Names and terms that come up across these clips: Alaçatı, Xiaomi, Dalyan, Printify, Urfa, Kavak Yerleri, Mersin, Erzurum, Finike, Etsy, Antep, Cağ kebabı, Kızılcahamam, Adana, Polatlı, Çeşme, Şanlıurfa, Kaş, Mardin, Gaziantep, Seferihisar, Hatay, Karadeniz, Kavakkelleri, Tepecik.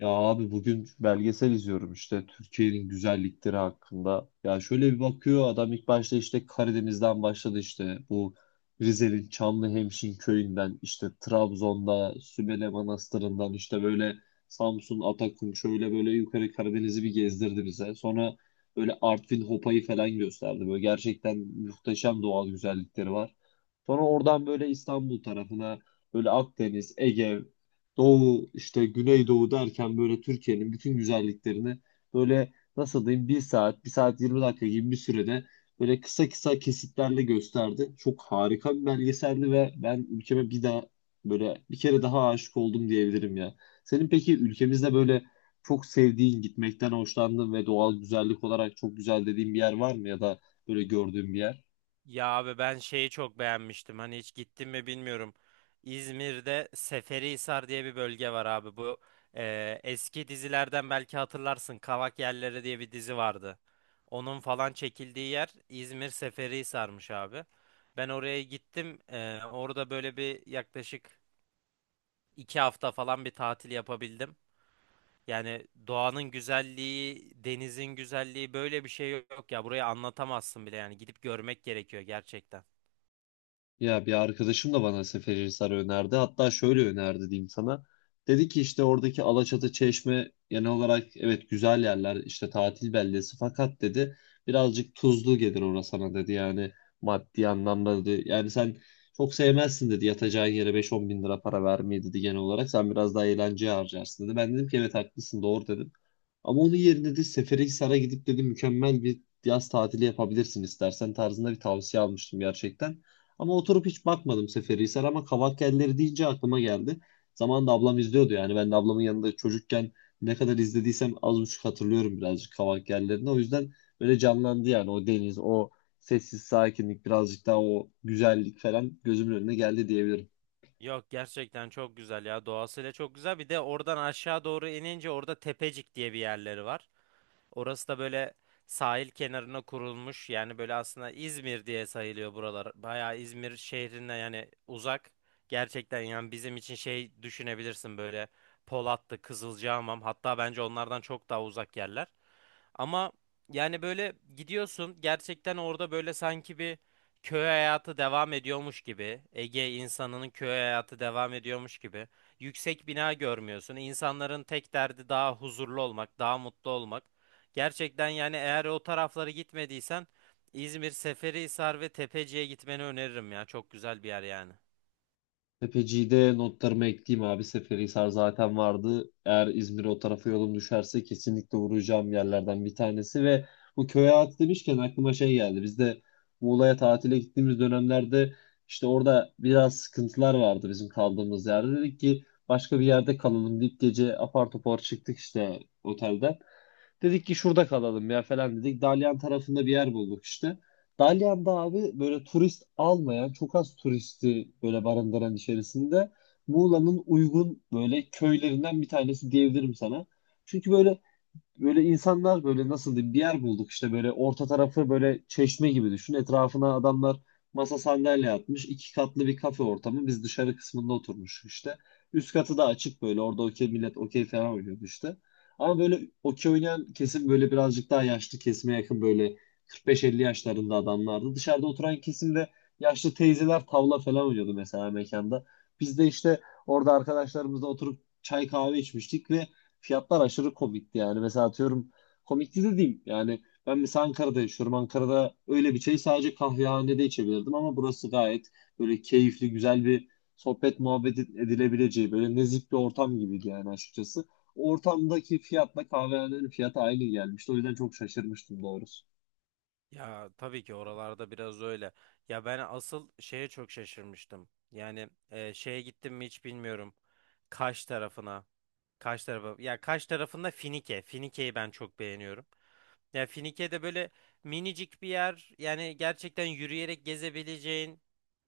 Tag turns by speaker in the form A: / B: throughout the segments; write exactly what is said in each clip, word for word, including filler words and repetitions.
A: Ya abi bugün belgesel izliyorum işte Türkiye'nin güzellikleri hakkında. Ya şöyle bir bakıyor adam ilk başta işte Karadeniz'den başladı işte bu Rize'nin Çamlıhemşin köyünden işte Trabzon'da Sümele Manastırı'ndan işte böyle Samsun, Atakum şöyle böyle yukarı Karadeniz'i bir gezdirdi bize. Sonra böyle Artvin Hopa'yı falan gösterdi. Böyle gerçekten muhteşem doğal güzellikleri var. Sonra oradan böyle İstanbul tarafına böyle Akdeniz, Ege, Doğu işte Güneydoğu derken böyle Türkiye'nin bütün güzelliklerini böyle nasıl diyeyim bir saat, bir saat yirmi dakika gibi bir sürede böyle kısa kısa kesitlerle gösterdi. Çok harika bir belgeseldi ve ben ülkeme bir daha böyle bir kere daha aşık oldum diyebilirim ya. Senin peki ülkemizde böyle çok sevdiğin, gitmekten hoşlandığın ve doğal güzellik olarak çok güzel dediğin bir yer var mı ya da böyle gördüğün bir yer?
B: Ya abi ben şeyi çok beğenmiştim. Hani hiç gittim mi bilmiyorum. İzmir'de Seferihisar diye bir bölge var abi. Bu e, eski dizilerden belki hatırlarsın. Kavak Yerleri diye bir dizi vardı. Onun falan çekildiği yer İzmir Seferihisar'mış abi. Ben oraya gittim. E, orada böyle bir yaklaşık iki hafta falan bir tatil yapabildim. Yani doğanın güzelliği, denizin güzelliği böyle bir şey yok ya. Burayı anlatamazsın bile yani. Gidip görmek gerekiyor gerçekten.
A: Ya bir arkadaşım da bana Seferihisar önerdi. Hatta şöyle önerdi diyeyim sana. Dedi ki işte oradaki Alaçatı, Çeşme genel olarak evet güzel yerler işte tatil beldesi, fakat dedi birazcık tuzlu gelir orası sana dedi yani maddi anlamda dedi. Yani sen çok sevmezsin dedi yatacağın yere beş on bin lira bin lira para vermeyi dedi, genel olarak sen biraz daha eğlenceye harcarsın dedi. Ben dedim ki evet haklısın doğru dedim. Ama onun yerine de Seferihisar'a gidip dedi mükemmel bir yaz tatili yapabilirsin istersen tarzında bir tavsiye almıştım gerçekten. Ama oturup hiç bakmadım Seferihisar ama Kavakkelleri deyince aklıma geldi. Zamanında ablam izliyordu yani ben de ablamın yanında çocukken ne kadar izlediysem az buçuk hatırlıyorum birazcık Kavakkellerini. O yüzden böyle canlandı yani o deniz, o sessiz sakinlik, birazcık daha o güzellik falan gözümün önüne geldi diyebilirim.
B: Yok gerçekten çok güzel ya, doğasıyla çok güzel. Bir de oradan aşağı doğru inince orada Tepecik diye bir yerleri var. Orası da böyle sahil kenarına kurulmuş. Yani böyle aslında İzmir diye sayılıyor buralar. Bayağı İzmir şehrine yani uzak. Gerçekten yani bizim için şey düşünebilirsin, böyle Polatlı, Kızılcahamam, hatta bence onlardan çok daha uzak yerler. Ama yani böyle gidiyorsun, gerçekten orada böyle sanki bir köy hayatı devam ediyormuş gibi, Ege insanının köy hayatı devam ediyormuş gibi. Yüksek bina görmüyorsun. İnsanların tek derdi daha huzurlu olmak, daha mutlu olmak. Gerçekten yani eğer o taraflara gitmediysen İzmir, Seferihisar ve Tepeci'ye gitmeni öneririm ya. Çok güzel bir yer yani.
A: Tepeci'de notlarımı ekleyeyim abi. Seferihisar zaten vardı. Eğer İzmir'e o tarafa yolum düşerse kesinlikle uğrayacağım yerlerden bir tanesi, ve bu köy hayatı demişken aklıma şey geldi. Biz de Muğla'ya tatile gittiğimiz dönemlerde işte orada biraz sıkıntılar vardı bizim kaldığımız yerde. Dedik ki başka bir yerde kalalım deyip gece apar topar çıktık işte otelden. Dedik ki şurada kalalım ya falan dedik. Dalyan tarafında bir yer bulduk işte. Dalyan'da abi böyle turist almayan, çok az turisti böyle barındıran içerisinde Muğla'nın uygun böyle köylerinden bir tanesi diyebilirim sana. Çünkü böyle Böyle insanlar böyle nasıl diyeyim bir yer bulduk işte, böyle orta tarafı böyle çeşme gibi düşün. Etrafına adamlar masa sandalye atmış. İki katlı bir kafe ortamı. Biz dışarı kısmında oturmuş işte. Üst katı da açık, böyle orada okey millet okey falan oynuyordu işte. Ama böyle okey oynayan kesim böyle birazcık daha yaşlı kesime yakın, böyle kırk beş elli yaşlarında adamlardı. Dışarıda oturan kesimde yaşlı teyzeler tavla falan oynuyordu mesela mekanda. Biz de işte orada arkadaşlarımızla oturup çay kahve içmiştik ve fiyatlar aşırı komikti yani. Mesela atıyorum komikti de diyeyim. Yani ben mesela Ankara'da yaşıyorum. Ankara'da öyle bir çayı sadece kahvehanede içebilirdim ama burası gayet böyle keyifli, güzel bir sohbet muhabbet edilebileceği böyle nezih bir ortam gibiydi yani açıkçası. Ortamdaki fiyatla kahvehanenin fiyatı aynı gelmişti. O yüzden çok şaşırmıştım doğrusu.
B: Ya tabii ki oralarda biraz öyle. Ya ben asıl şeye çok şaşırmıştım. Yani e, şeye gittim mi hiç bilmiyorum. Kaş tarafına. Kaş tarafı. Ya Kaş tarafında Finike. Finike'yi ben çok beğeniyorum. Ya Finike'de böyle minicik bir yer. Yani gerçekten yürüyerek gezebileceğin.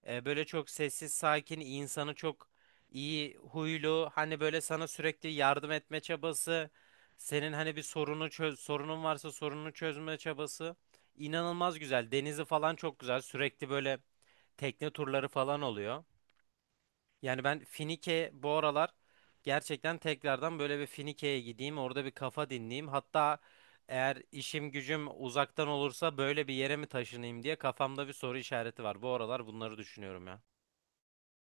B: e, Böyle çok sessiz, sakin, insanı çok iyi huylu. Hani böyle sana sürekli yardım etme çabası. Senin hani bir sorunu çöz, sorunun varsa sorununu çözme çabası. İnanılmaz güzel. Denizi falan çok güzel. Sürekli böyle tekne turları falan oluyor. Yani ben Finike bu aralar gerçekten tekrardan, böyle bir Finike'ye gideyim. Orada bir kafa dinleyeyim. Hatta eğer işim gücüm uzaktan olursa böyle bir yere mi taşınayım diye kafamda bir soru işareti var. Bu aralar bunları düşünüyorum ya.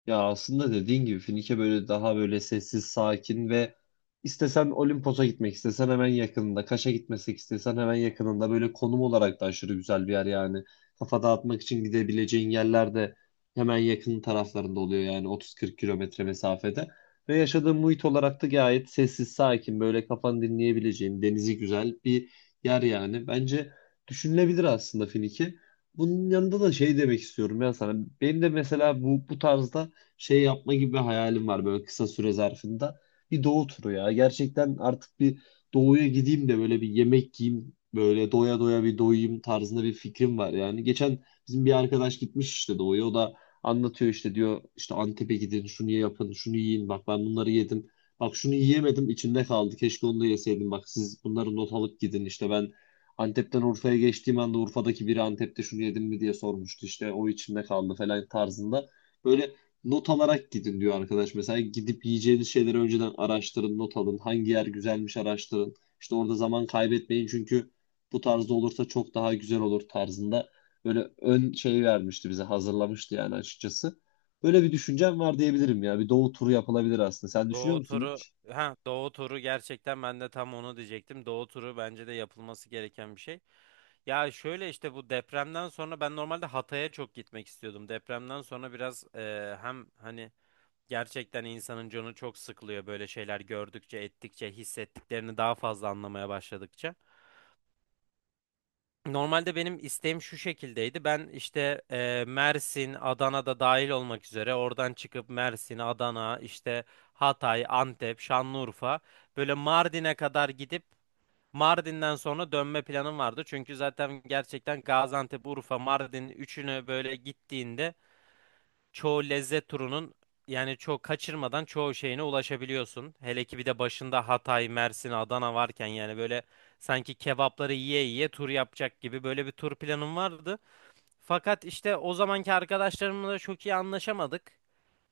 A: Ya aslında dediğin gibi Finike böyle daha böyle sessiz, sakin ve istesen Olimpos'a gitmek istesen hemen yakınında, Kaş'a gitmesek istesen hemen yakınında, böyle konum olarak da aşırı güzel bir yer yani. Kafa dağıtmak için gidebileceğin yerler de hemen yakın taraflarında oluyor yani, 30-40 kilometre mesafede. Ve yaşadığın muhit olarak da gayet sessiz, sakin, böyle kafanı dinleyebileceğin, denizi güzel bir yer yani. Bence düşünülebilir aslında Finike. Bunun yanında da şey demek istiyorum ya sana. Benim de mesela bu bu tarzda şey yapma gibi bir hayalim var böyle kısa süre zarfında. Bir doğu turu ya. Gerçekten artık bir doğuya gideyim de böyle bir yemek yiyeyim. Böyle doya doya bir doyayım tarzında bir fikrim var yani. Geçen bizim bir arkadaş gitmiş işte doğuya. O da anlatıyor işte diyor işte Antep'e gidin şunu yapın şunu yiyin bak ben bunları yedim. Bak şunu yiyemedim içimde kaldı. Keşke onu da yeseydim. Bak siz bunları not alıp gidin. İşte ben Antep'ten Urfa'ya geçtiğim anda Urfa'daki biri Antep'te şunu yedim mi diye sormuştu. İşte o içimde kaldı falan tarzında. Böyle not alarak gidin diyor arkadaş. Mesela gidip yiyeceğiniz şeyleri önceden araştırın, not alın. Hangi yer güzelmiş araştırın. İşte orada zaman kaybetmeyin çünkü bu tarzda olursa çok daha güzel olur tarzında. Böyle ön şey vermişti bize, hazırlamıştı yani açıkçası. Böyle bir düşüncem var diyebilirim ya. Bir doğu turu yapılabilir aslında. Sen düşünüyor
B: Doğu
A: musun
B: turu,
A: hiç?
B: ha Doğu turu, gerçekten ben de tam onu diyecektim. Doğu turu bence de yapılması gereken bir şey. Ya şöyle işte bu depremden sonra ben normalde Hatay'a çok gitmek istiyordum. Depremden sonra biraz e, hem hani gerçekten insanın canı çok sıkılıyor böyle şeyler gördükçe, ettikçe, hissettiklerini daha fazla anlamaya başladıkça. Normalde benim isteğim şu şekildeydi. Ben işte e, Mersin, Adana'da dahil olmak üzere oradan çıkıp Mersin, Adana, işte Hatay, Antep, Şanlıurfa, böyle Mardin'e kadar gidip Mardin'den sonra dönme planım vardı. Çünkü zaten gerçekten Gaziantep, Urfa, Mardin üçünü böyle gittiğinde çoğu lezzet turunun, yani çoğu kaçırmadan çoğu şeyine ulaşabiliyorsun. Hele ki bir de başında Hatay, Mersin, Adana varken, yani böyle sanki kebapları yiye yiye tur yapacak gibi böyle bir tur planım vardı. Fakat işte o zamanki arkadaşlarımla da çok iyi anlaşamadık.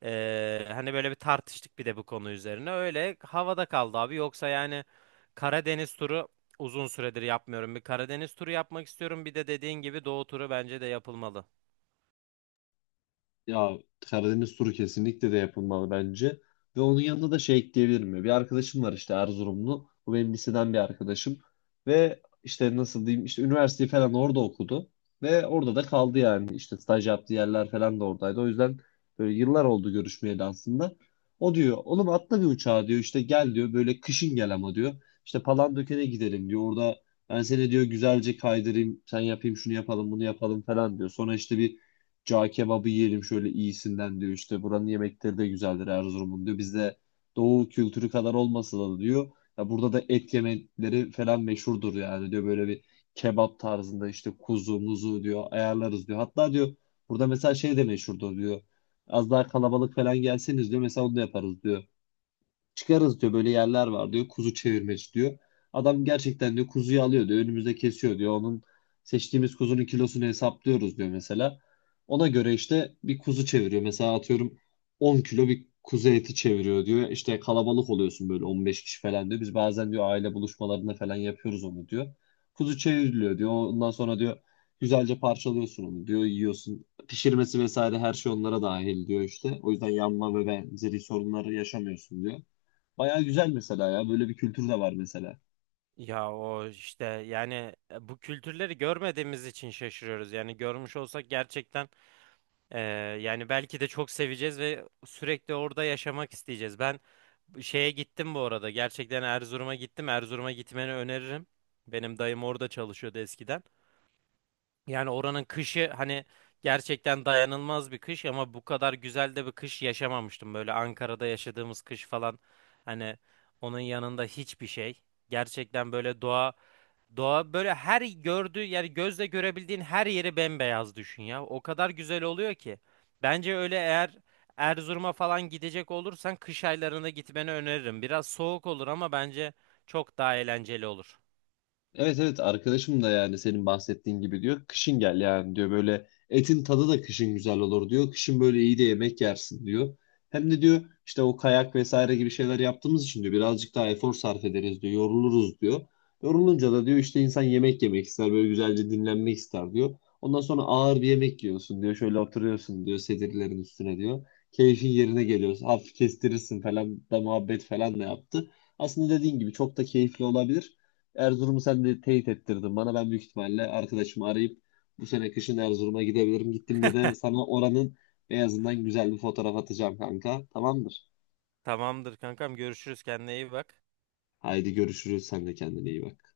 B: Ee, hani böyle bir tartıştık bir de bu konu üzerine. Öyle havada kaldı abi. Yoksa yani Karadeniz turu uzun süredir yapmıyorum. Bir Karadeniz turu yapmak istiyorum. Bir de dediğin gibi Doğu turu bence de yapılmalı.
A: Ya Karadeniz turu kesinlikle de yapılmalı bence. Ve onun yanında da şey ekleyebilir mi? Bir arkadaşım var işte Erzurumlu. Bu benim liseden bir arkadaşım. Ve işte nasıl diyeyim işte üniversiteyi falan orada okudu. Ve orada da kaldı yani. İşte staj yaptığı yerler falan da oradaydı. O yüzden böyle yıllar oldu görüşmeyeli aslında. O diyor oğlum atla bir uçağa diyor işte gel diyor böyle kışın gel ama diyor. İşte Palandöken'e gidelim diyor. Orada ben seni diyor güzelce kaydırayım. Sen yapayım şunu yapalım bunu yapalım falan diyor. Sonra işte bir Cağ kebabı yiyelim şöyle iyisinden diyor. İşte buranın yemekleri de güzeldir Erzurum'un diyor. Bizde doğu kültürü kadar olmasa da diyor. Ya burada da et yemekleri falan meşhurdur yani diyor. Böyle bir kebap tarzında işte kuzu muzu diyor ayarlarız diyor. Hatta diyor burada mesela şey de meşhurdur diyor. Az daha kalabalık falan gelseniz diyor mesela onu da yaparız diyor. Çıkarız diyor böyle yerler var diyor. Kuzu çevirmeci diyor. Adam gerçekten diyor kuzuyu alıyor diyor. Önümüzde kesiyor diyor. Onun seçtiğimiz kuzunun kilosunu hesaplıyoruz diyor mesela. Ona göre işte bir kuzu çeviriyor. Mesela atıyorum 10 kilo bir kuzu eti çeviriyor diyor. İşte kalabalık oluyorsun böyle 15 kişi falan diyor. Biz bazen diyor aile buluşmalarında falan yapıyoruz onu diyor. Kuzu çevriliyor diyor. Ondan sonra diyor güzelce parçalıyorsun onu diyor. Yiyorsun. Pişirmesi vesaire her şey onlara dahil diyor işte. O yüzden yanma ve benzeri sorunları yaşamıyorsun diyor. Bayağı güzel mesela ya. Böyle bir kültür de var mesela.
B: Ya o işte yani, e, bu kültürleri görmediğimiz için şaşırıyoruz. Yani görmüş olsak gerçekten, e, yani belki de çok seveceğiz ve sürekli orada yaşamak isteyeceğiz. Ben bu şeye gittim bu arada. Gerçekten Erzurum'a gittim. Erzurum'a gitmeni öneririm. Benim dayım orada çalışıyordu eskiden. Yani oranın kışı, hani gerçekten dayanılmaz bir kış, ama bu kadar güzel de bir kış yaşamamıştım. Böyle Ankara'da yaşadığımız kış falan, hani onun yanında hiçbir şey. Gerçekten böyle doğa Doğa böyle her gördüğü, yani gözle görebildiğin her yeri bembeyaz düşün ya. O kadar güzel oluyor ki. Bence öyle, eğer Erzurum'a falan gidecek olursan kış aylarında gitmeni öneririm. Biraz soğuk olur ama bence çok daha eğlenceli olur.
A: Evet, evet, arkadaşım da yani senin bahsettiğin gibi diyor. Kışın gel yani diyor böyle etin tadı da kışın güzel olur diyor. Kışın böyle iyi de yemek yersin diyor. Hem de diyor işte o kayak vesaire gibi şeyler yaptığımız için diyor birazcık daha efor sarf ederiz diyor. Yoruluruz diyor. Yorulunca da diyor işte insan yemek yemek ister böyle güzelce dinlenmek ister diyor. Ondan sonra ağır bir yemek yiyorsun diyor. Şöyle oturuyorsun diyor sedirlerin üstüne diyor. Keyfin yerine geliyorsun. Hafif kestirirsin falan da muhabbet falan da yaptı. Aslında dediğin gibi çok da keyifli olabilir. Erzurum'u sen de teyit ettirdin bana. Ben büyük ihtimalle arkadaşımı arayıp bu sene kışın Erzurum'a gidebilirim. Gittiğimde de sana oranın beyazından güzel bir fotoğraf atacağım kanka. Tamamdır.
B: Tamamdır kankam, görüşürüz, kendine iyi bak.
A: Haydi görüşürüz. Sen de kendine iyi bak.